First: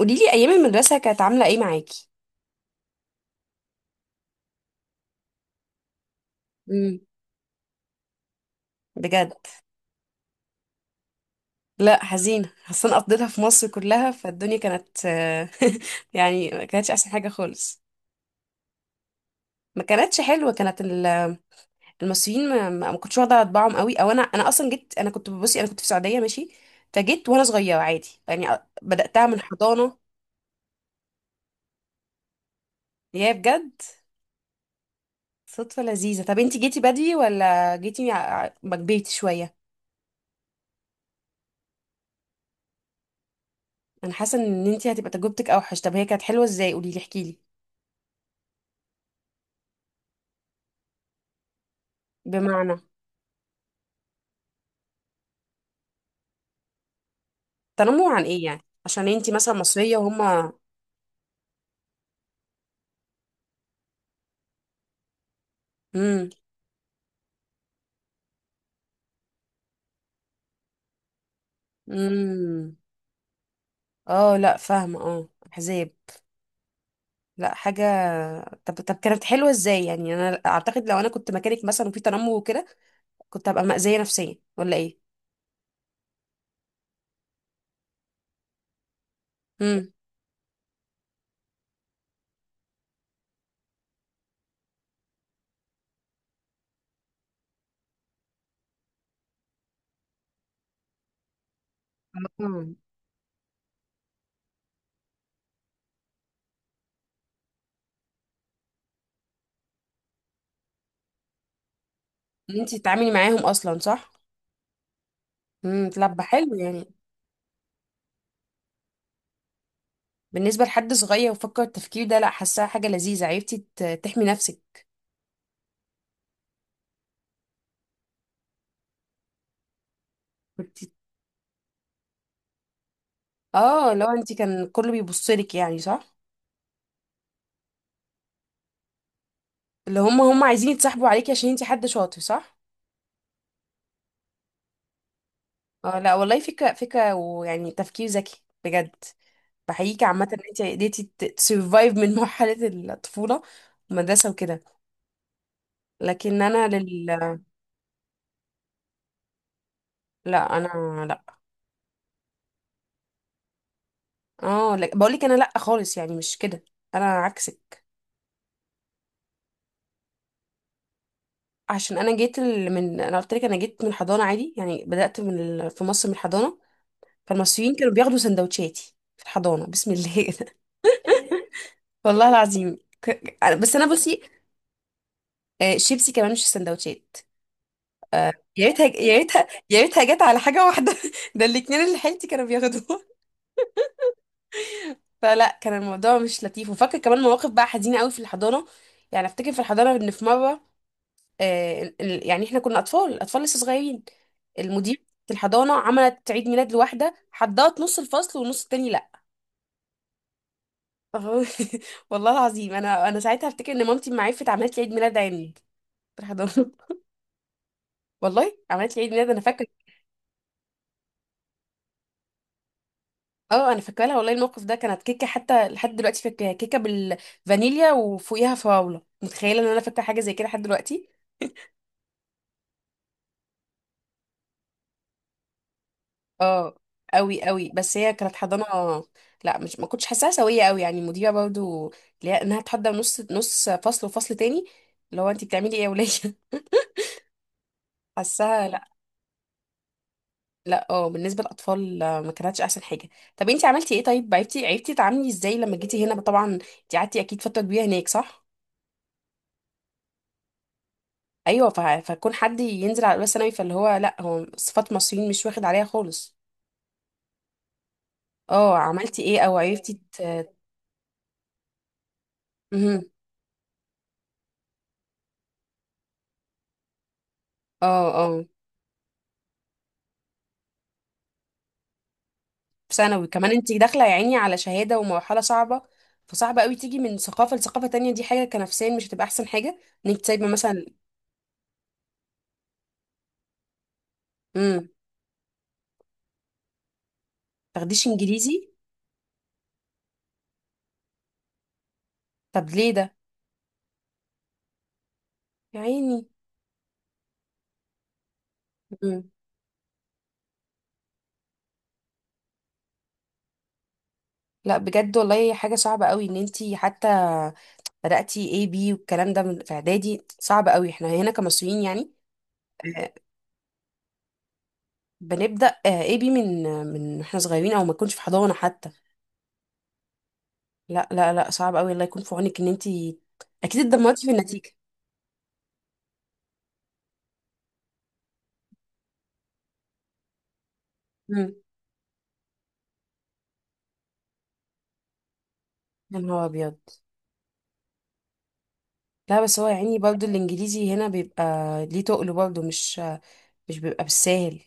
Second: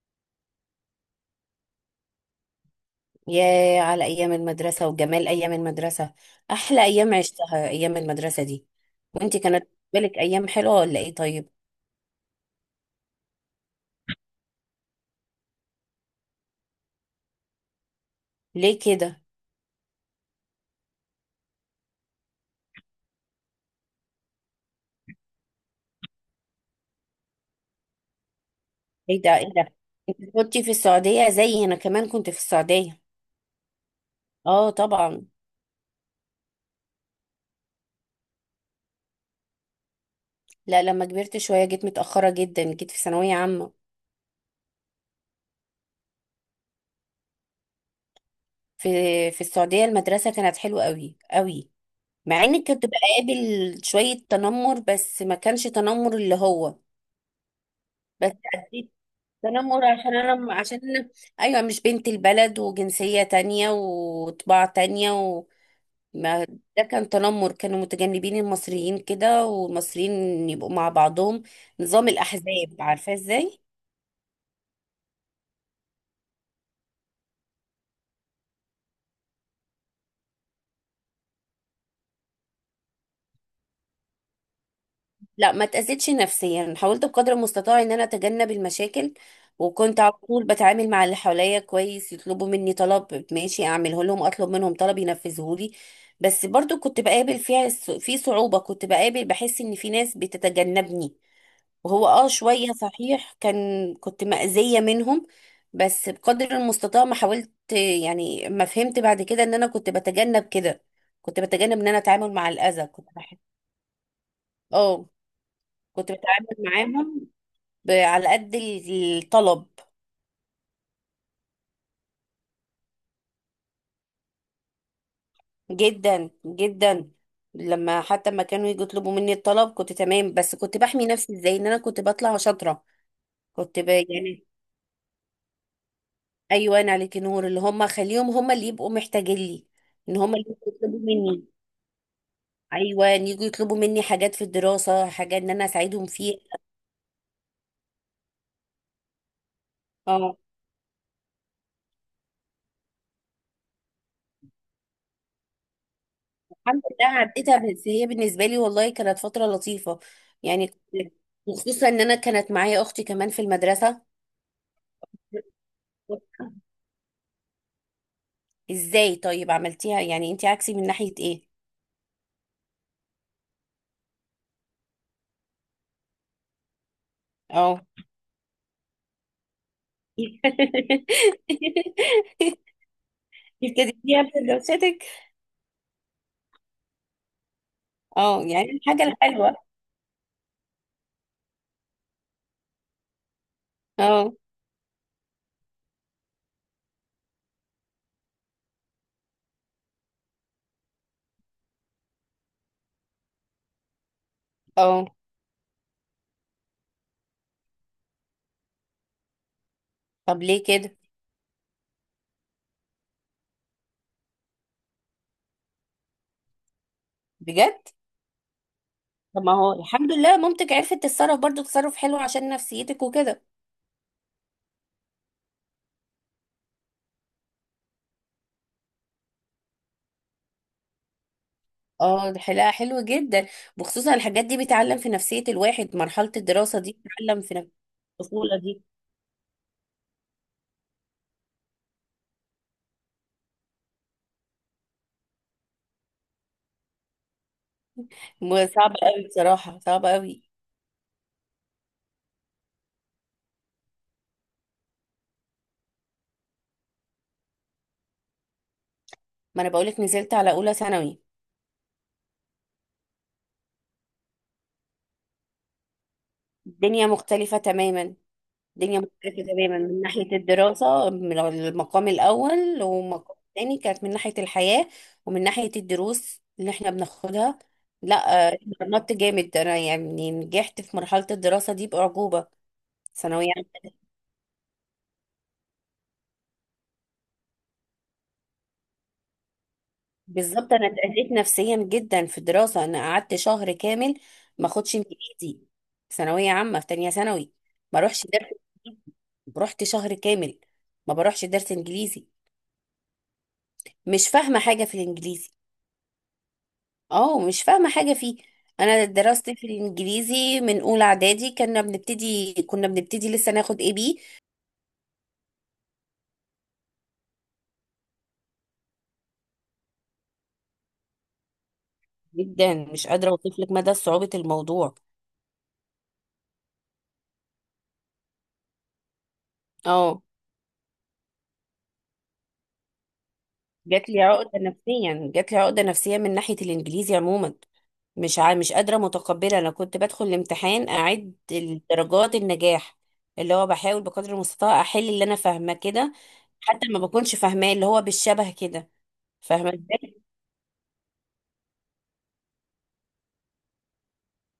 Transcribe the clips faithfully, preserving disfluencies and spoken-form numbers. قوليلي ايام المدرسه كانت عامله ايه معاكي؟ ياه على أيام المدرسة وجمال أيام المدرسة. أحلى امم. أيام عشتها أيام المدرسة دي. بجد. وأنت كانت بالك أيام حلوة ولا إيه؟ طيب لا حزينه اصلا قضيتها في مصر كلها فالدنيا كانت آه، يعني ما كانتش احسن حاجه خالص. ليه كده؟ ما كانتش حلوه، كانت ال- المصريين ما, ما ما كنتش واخده طباعهم قوي، او انا انا اصلا جيت، انا كنت بصي انا كنت في السعوديه ماشي. فجيت وانا صغيره عادي يعني أ- إيه بداتها ده من إيه ده؟ حضانه. أنت كنت في السعودية؟ زي أنا كمان كنت في السعودية. يا بجد. آه طبعا. صدفه لذيذه. طب انتي جيتي بدري ولا جيتي ع- ع- ما كبرتي شويه؟ لا لما كبرت شوية جيت متأخرة جدا، جيت في ثانوية عامة. انا حاسه ان انتي هتبقى تجربتك اوحش. طب هي كانت حلوه ازاي؟ قوليلي احكيلي. في في السعودية المدرسة كانت حلوة قوي قوي. مع إنك بمعنى؟ كنت بقابل شوية تنمر، بس ما كانش تنمر اللي هو. تنمر عن بس ايه يعني؟ عشان انتي مثلا تنمر مصرية عشان انا م- وهما؟ عشان أنا ايوه مش بنت البلد، وجنسية تانية وطباع تانية. امم. وما، ده كان تنمر، كانوا متجنبين المصريين كده، والمصريين يبقوا مع بعضهم. نظام امم. الاحزاب، عارفة ازاي. اه، لا فاهمة، اه احزاب. لا حاجة. طب طب كانت حلوة ازاي يعني؟ انا اعتقد لو انا كنت مكانك مثلا وفي تنمر وكده كنت هبقى مأذية نفسيا ولا ايه؟ لا ما تأذيتش نفسيا، حاولت بقدر المستطاع ان انا اتجنب المشاكل. امم. وكنت على طول بتعامل مع اللي حواليا كويس، يطلبوا مني طلب ماشي اعمله لهم، اطلب منهم طلب ينفذه لي. بس برضو كنت بقابل فيها الص- في صعوبة، كنت بقابل بحس ان في ناس بتتجنبني. وهو اه شوية امم. صحيح كان كنت مأذية منهم. بس بقدر المستطاع ما حاولت. يعني ما فهمت بعد كده ان انا كنت بتجنب كده. كنت بتجنب ان انا اتعامل مع ان انتي الأذى. كنت تتعاملي معاهم بحب. اصلا صح؟ اه امم، كنت طب حلو بتعامل يعني. معاهم ب- على قد ال- الطلب. بالنسبة لحد صغير وفكر التفكير ده لا، حاساها حاجة لذيذة. عرفتي ت- تحمي نفسك. جدا جدا، لما حتى ما كانوا يجوا يطلبوا مني الطلب كنت تمام. بس كنت كنت. بحمي نفسي ازاي؟ ان انا كنت بطلع شاطرة. كنت ب... اه، لو انتي يعني كان كله بيبصلك يعني صح؟ ايوه، انا عليكي نور اللي هم، خليهم هم اللي يبقوا محتاجين لي. اللي ان هم هم هم اللي عايزين يطلبوا يتصاحبوا عليكي مني. عشان انتي حد شاطر صح؟ ايوه، إن يجوا يطلبوا مني حاجات في الدراسه، حاجات ان انا اه اساعدهم لا فيها. والله، فكرة فكرة ويعني تفكير ذكي بجد. بحييكي عامة اه ان انتي قدرتي تسرفايف من مرحلة الطفولة، المدرسة وكده. لكن انا الحمد لله لل عديتها، بس هي بالنسبه لي والله كانت فتره لطيفه. لا يعني انا كنت- لا. وخصوصا ان انا كانت معايا اختي كمان في المدرسه. اه لا. بقول لك انا لا خالص، يعني مش كده. انا عكسك. ازاي طيب عملتيها؟ يعني انت عكسي من ناحيه ايه؟ عشان انا جيت ال- من انا قلت لك انا جيت من الحضانة عادي، يعني بدأت من ال... في مصر من الحضانة. فالمصريين اه. كانوا بياخدوا سندوتشاتي في الحضانة بسم الله. والله العظيم ك- ك- بس انا بصي، ابتديتيها بدراستك. آه، شيبسي كمان مش السندوتشات. آه، اه يا يعني ريتها الحاجه يا ريتها الحلوه. يا ريتها جت على حاجه واحده ده الاتنين اللي حيلتي كانوا بياخدوها اه. فلا كان الموضوع مش لطيف، وفاكر كمان مواقف بقى حزينه قوي في الحضانه. يعني افتكر في الحضانه ان في مره آه، ال- ال- يعني احنا كنا اطفال اطفال لسه صغيرين، المدير اه في الحضانه عملت عيد ميلاد لواحده، حضرت نص الفصل والنص التاني لا. طب ليه كده؟ والله العظيم انا انا ساعتها افتكر ان مامتي ما عرفت، عملت لي عيد ميلاد عندي في الحضانه. بجد. والله عملت لي عيد ميلاد انا طب ما فاكره. هو الحمد لله مامتك عرفت تتصرف برضو تصرف حلو عشان نفسيتك وكده. اه، انا فاكره لها والله الموقف ده، كانت كيكه، حتى لحد دلوقتي فاكراها كيكه بالفانيليا وفوقيها فراوله، متخيله ان انا فاكره حاجه زي كده لحد دلوقتي. اه دي حلقة حلوة جدا. وخصوصا الحاجات دي بتعلم في نفسية الواحد، مرحلة اه، الدراسة دي بتعلم قوي في قوي نفسية بس هي كانت الطفولة حضانه. دي. لا مش، ما كنتش حاساها سويه قوي، يعني المديره برضو اللي هي انها تحضر نص نص فصل وفصل تاني، اللي هو انت بتعملي ايه يا وليه؟ حاساها م- لا. صعبة قوي بصراحة، صعبة قوي. لا اه، بالنسبه للاطفال آه، ما كانتش احسن حاجه. طب انت عملتي ايه؟ طيب عرفتي عرفتي تتعاملي ازاي لما جيتي هنا؟ طبعا انت قعدتي اكيد فتره كبيره هناك صح؟ ما انا بقولك نزلت على اولى ثانوي. ايوه، فه- فكون حد ينزل على، بس انا فاللي هو لا، هو صفات مصريين مش واخد عليها خالص. الدنيا مختلفة تماما. اه، الدنيا عملتي ايه مختلفة او تماما عرفتي من ت... ناحية الدراسة، من المقام الاول مهم. والمقام الثاني كانت من ناحية الحياة. ومن ناحية الدروس اللي احنا بناخدها. اه. اه. لا آه، اتمرنت جامد انا، يعني نجحت في مرحلة الدراسة دي بأعجوبة. في ثانوي ثانوية كمان انت عامة. داخله يا عيني على شهاده ومرحله صعبه. فصعب قوي تيجي من ثقافه لثقافه تانية، دي حاجه كنفسيا مش هتبقى احسن حاجه، ان انت سايبه بالظبط مثلا. انا اتأذيت نفسيا جدا في الدراسه. انا قعدت شهر كامل ما امم. اخدش انجليزي. ثانويه عامه في تانية ثانوي. ما تاخديش اروحش درس انجليزي؟ انجليزي. رحت شهر كامل ما بروحش درس انجليزي. طب ليه ده؟ مش فاهمه حاجه في الانجليزي. يا عيني. اه مش فاهمه حاجه فيه. انا امم. دراستي في الانجليزي من اولى اعدادي، كنا بنبتدي كنا بنبتدي لسه ناخد اي بي. لا بجد والله حاجه صعبه قوي، ان انت حتى بداتي اي بي والكلام ده من- في اعدادي، صعب قوي احنا هنا كمصريين يعني. جدا مش قادره اوصف لك مدى صعوبه الموضوع. بنبدأ آه، اي بي من من احنا صغيرين او ما تكونش في حضانة حتى. اه لا لا لا، صعب قوي، الله يكون في عونك ان انتي اكيد جات اتدمرتي لي في عقده النتيجة. نفسيا، جات لي عقده نفسيا من ناحيه الانجليزي عموما. مش ع... مش قادرة متقبلة، أنا كنت بدخل الامتحان أعد امم. درجات النجاح. اللي هو بحاول بقدر المستطاع أحل اللي أنا فاهمة يا كده. نهار ابيض. حتى ما بكونش فاهماه اللي هو بالشبه كده. لا بس هو فاهمة يعني برضه ازاي. الانجليزي هنا بيبقى، ليه تقله برضه؟ مش، مش بيبقى بالساهل.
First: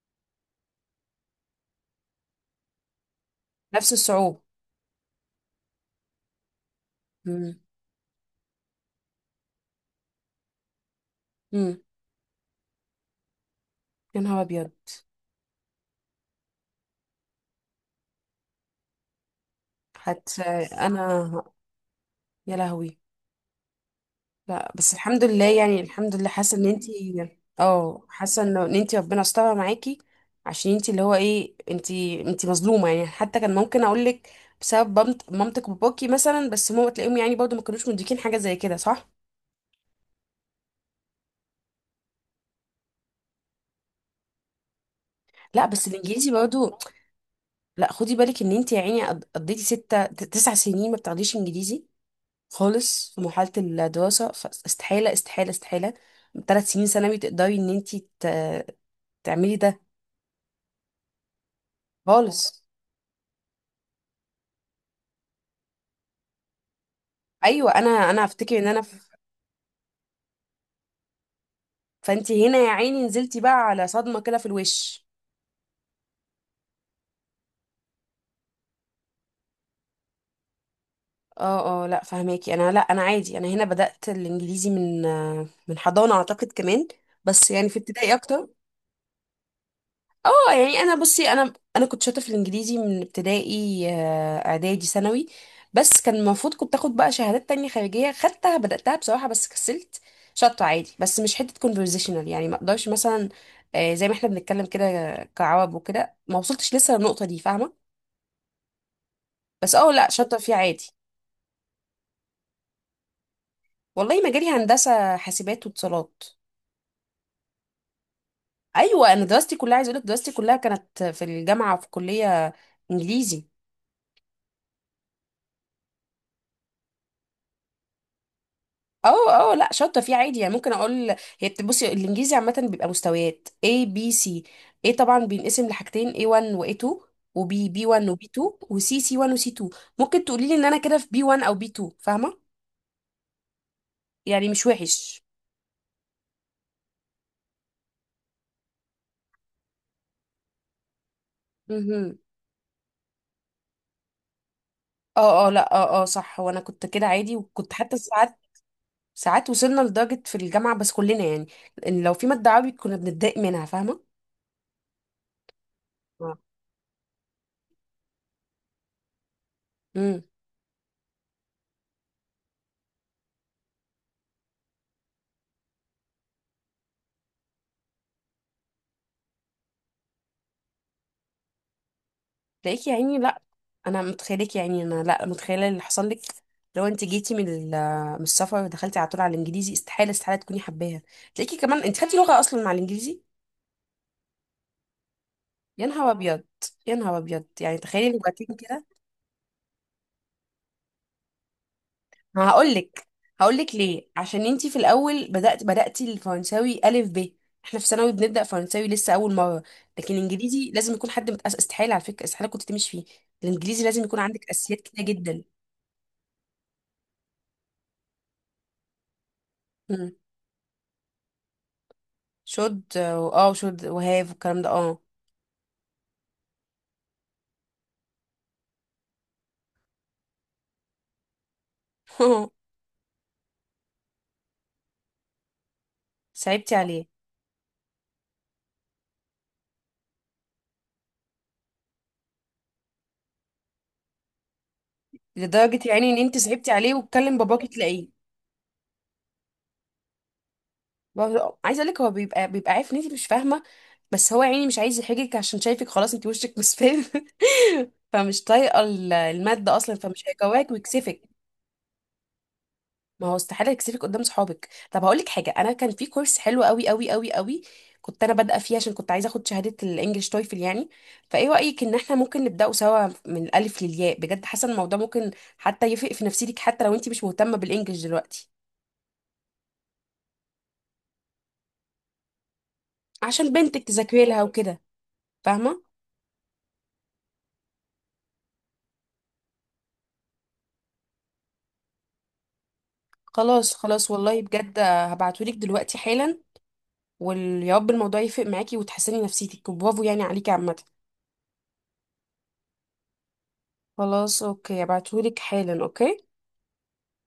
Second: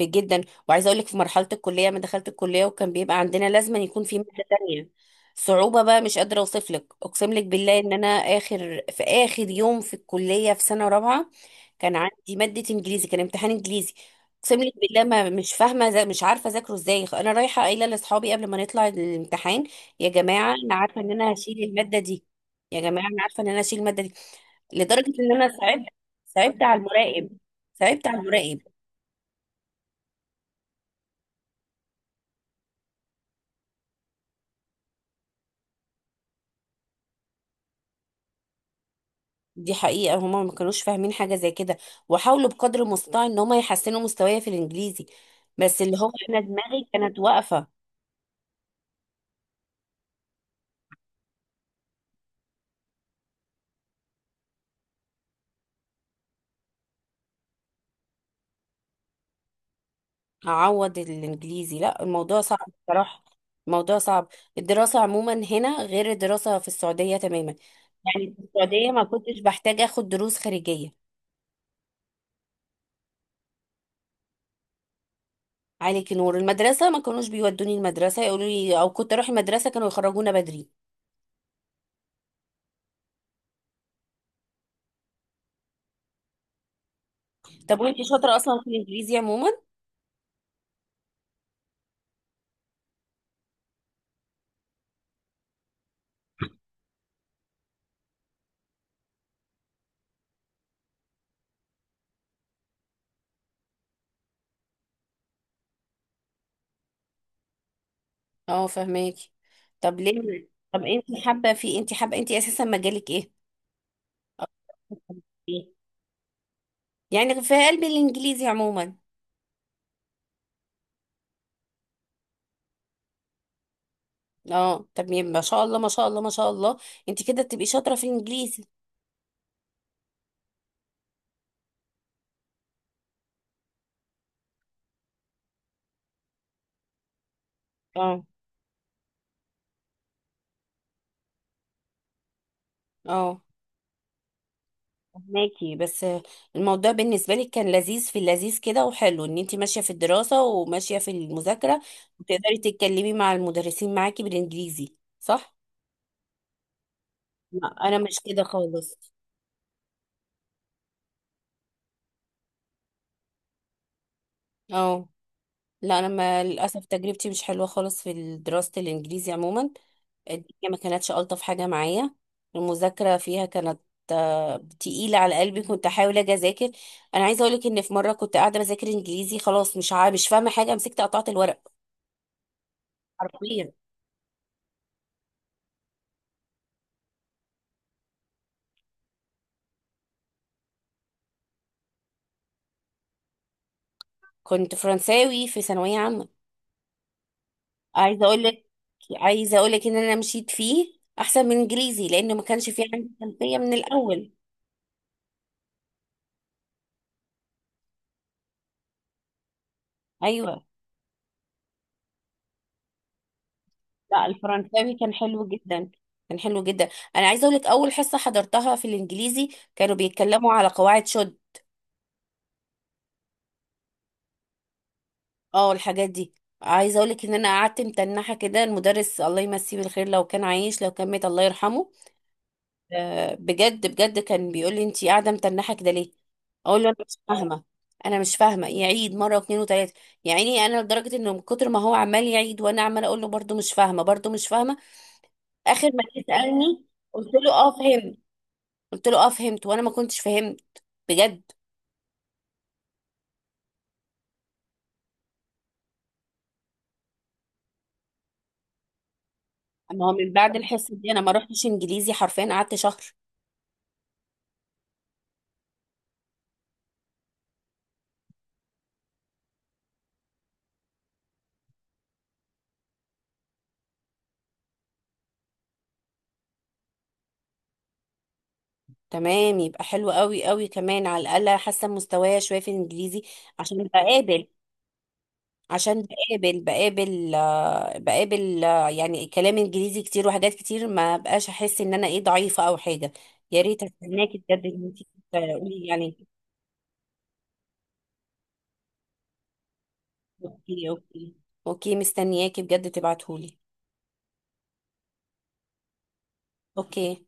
جدا. وعايزه اقول لك في مرحله الكليه، ما دخلت الكليه وكان بيبقى عندنا لازم نفس يكون في الصعوبة. ماده تانية. صعوبه بقى مش قادره اوصف لك. اقسم لك امم. بالله ان انا اخر، في اخر يوم في الكليه في سنه رابعه امم. كان عندي ماده انجليزي، كان امتحان انجليزي. يا نهار اقسم ابيض. لك بالله ما مش فاهمه، زي مش عارفه اذاكره ازاي. انا رايحه قايله لاصحابي قبل ما نطلع الامتحان: يا حتى. جماعه انا عارفه ان انا. انا هشيل الماده دي. يا يا لهوي. جماعه انا عارفه ان انا هشيل الماده دي. لا بس لدرجه الحمد ان لله انا يعني، صعبت، الحمد لله حاسه صعبت ان على انتي، المراقب، اه صعبت على حاسه المراقب. انه- ان انتي ربنا استرها معاكي. عشان انتي اللي هو ايه، انتي انتي مظلومه يعني، حتى كان ممكن اقول لك بسبب بمت- مامتك وباباكي مثلا، بس ماما تلاقيهم يعني برضو ما كانوش مديكين حاجه زي كده صح؟ دي حقيقة، هما ما كانوش فاهمين حاجة زي كده. وحاولوا بقدر المستطاع ان هما يحسنوا مستواي في الانجليزي. لا بس بس اللي هو الانجليزي انا برضو. دماغي كانت واقفة. لا خدي بالك ان انتي يا عيني قض- قضيتي ستة ت- تسع سنين ما بتاخديش انجليزي خالص في مرحله الدراسه، فاستحاله استحاله استحاله ثلاث سنين ثانوي تقدري ان انتي ت- تعملي ده. اعوض الانجليزي؟ لا الموضوع صعب خالص. بصراحة. الموضوع صعب. الدراسة عموما هنا غير الدراسة في السعودية تماما. ايوه، انا انا يعني في افتكر ان انا السعودية ما ف... كنتش بحتاج اخد دروس خارجية. فانتي هنا يا عيني نزلتي بقى على صدمه كده في الوش. عليك نور، المدرسة ما كانوش بيودوني المدرسة يقولوا لي، او كنت اروح المدرسة كانوا يخرجونا بدري. اه اه، لا فهماكي، انا لا انا عادي، انا هنا بدأت الانجليزي من آه، من حضانه اعتقد كمان، بس يعني في طب وانت ابتدائي شاطرة اكتر. اصلا في الانجليزي عموما؟ اه يعني انا بصي، انا انا كنت شاطره في الانجليزي من ابتدائي، آه، اعدادي، ثانوي. بس كان المفروض كنت اخد بقى شهادات تانية خارجيه، خدتها بداتها بصراحه بس كسلت. شاطره عادي بس مش حته conversational يعني، ما اقدرش مثلا آه، زي ما احنا بنتكلم كده كعرب وكده، ما وصلتش لسه للنقطه دي فاهمه. اه فهماكي. بس اه طب لا شاطره ليه؟ فيه طب عادي. انت حابه في، انت حابه، انت اساسا مجالك ايه؟ والله مجالي هندسه حاسبات إيه؟ واتصالات. يعني في قلبي الانجليزي عموما. ايوه انا دراستي كلها، عايز اقول لك دراستي كلها كانت في الجامعه في كليه انجليزي. اه طب يبقى ما شاء الله ما شاء الله ما شاء الله. انت كده تبقي شاطره في الانجليزي. اه اه لا شاطره فيه عادي، يعني ممكن اقول هي بت- بصي الانجليزي عامه بيبقى مستويات إيه بي سي. إيه طبعا بينقسم لحاجتين إيه وان و إيه تو، و بي بي وان و اه بي تو، و سي سي وان و سي تو. ممكن تقولي لي ان انا كده في بي وان او بي تو، فاهمه؟ اه يعني مش وحش. فهماكي. بس الموضوع بالنسبه لك كان لذيذ، في اللذيذ كده وحلو ان انت ماشيه في الدراسه وماشيه في المذاكره، امم. وتقدري تتكلمي مع المدرسين معاكي بالانجليزي اه اه صح؟ لا، اه اه صح، وانا كنت كده عادي، لا وكنت حتى انا مش ساعات، كده خالص. ساعات وصلنا لدرجه في الجامعه بس كلنا يعني، ان لو في ماده عربي كنا بنتضايق منها فاهمه. اه لا انا، ما للاسف تجربتي مش حلوه خالص في دراسه الانجليزي عموما. امم. الدنيا ما كانتش الطف حاجه معايا. المذاكره فيها كانت آه، تقيله على قلبي. كنت احاول اجي اذاكر. انا عايزه اقولك ان في مره كنت قاعده بذاكر انجليزي، خلاص مش عا... مش فاهمه حاجه، مسكت قطعت الورق تلاقيك يا عيني لا، حرفيا. انا متخيلك يا عيني. انا لا متخيله اللي حصل لك. لو انت جيتي من ال- من السفر ودخلتي على طول على الانجليزي، استحاله استحاله تكوني حباها. تلاقيكي كمان انت خدتي لغه اصلا مع الانجليزي؟ كنت فرنساوي في يا ثانويه نهار عامه. ابيض. يا نهار ابيض يعني، تخيلي عايزه لغتين اقولك، كده. عايزه اقولك ان انا مشيت فيه احسن من انجليزي، لان ما ما كانش هقول فيه لك، عندي هقول خلفيه من لك ليه: الاول. عشان انت في الاول بدات بداتي الفرنساوي الف ب، احنا في ثانوي بنبدا فرنساوي لسه اول مره. لكن ايوه. الانجليزي لازم يكون حد متأسس، استحاله على فكره، استحاله كنت تمشي فيه. الانجليزي لازم يكون لا عندك اساسيات الفرنساوي كتير كان جدا. حلو جدا، كان حلو جدا. انا عايزه اقول لك اول حصه حضرتها في الانجليزي كانوا إمم. بيتكلموا على قواعد شد. شد، اه، وشد وهاف والكلام ده، اه. اه الحاجات دي. عايزه اقول لك ان انا قعدت متنحه كده. المدرس الله يمسيه بالخير لو كان عايش، لو كان مات الله يرحمه، آه، بجد بجد كان بيقول لي انت قاعده متنحه كده ليه. صعبتي اقول له انا عليه. مش فاهمه. انا مش فاهمه. يعيد مره واثنين وثلاثه. يعني انا لدرجه انه من كتر ما هو عمال يعيد وانا عمال اقول له برده مش فاهمه برده مش فاهمه. لدرجة اخر ما يعني ان جه انت صعبتي سالني، عليه، قلت وتكلم له باباكي اه تلاقيه، فهمت. قلت له اه فهمت وانا ما كنتش فهمت. بجد. بابا- عايزة اقولك هو بيبقى بيبقى عارف ان انت مش فاهمة، بس هو يعني مش عايز يحرجك عشان شايفك خلاص انت وشك مصفر فمش طايقة ال- المادة اصلا، ما هو فمش من بعد هيقواك الحصه دي انا ويكسفك. ما رحتش انجليزي، حرفيا قعدت شهر. ما هو استحالة يكسفك قدام صحابك. طب هقول لك حاجة: أنا كان في كورس حلو قوي قوي قوي قوي كنت أنا بادئة فيه، عشان كنت عايزة أخد شهادة الإنجليش تويفل يعني. فإيه رأيك إن إحنا ممكن نبدأه سوا من الألف للياء؟ بجد حاسة إن الموضوع ممكن حتى يفرق في نفسيتك، حتى لو أنت مش مهتمة بالإنجليش دلوقتي تمام يبقى حلو قوي قوي، كمان على الاقل حاسه مستوايا شويه في الانجليزي. عشان بنتك عشان تذاكري لها بقابل، وكده، فاهمة؟ عشان بقابل بقابل آه، بقابل آه، يعني كلام انجليزي كتير وحاجات كتير، ما بقاش احس ان انا ايه ضعيفه او حاجه. يا خلاص ريت خلاص، استناكي والله بجد بجد ان انت هبعتهولك تقولي دلوقتي يعني. حالا. ويا رب الموضوع يفرق معاكي وتحسني نفسيتك، برافو يعني عليكي عامة. اوكي اوكي. اوكي مستنياكي بجد تبعتهولي. خلاص أوكي، هبعتهولك حالا. أوكي. اوكي.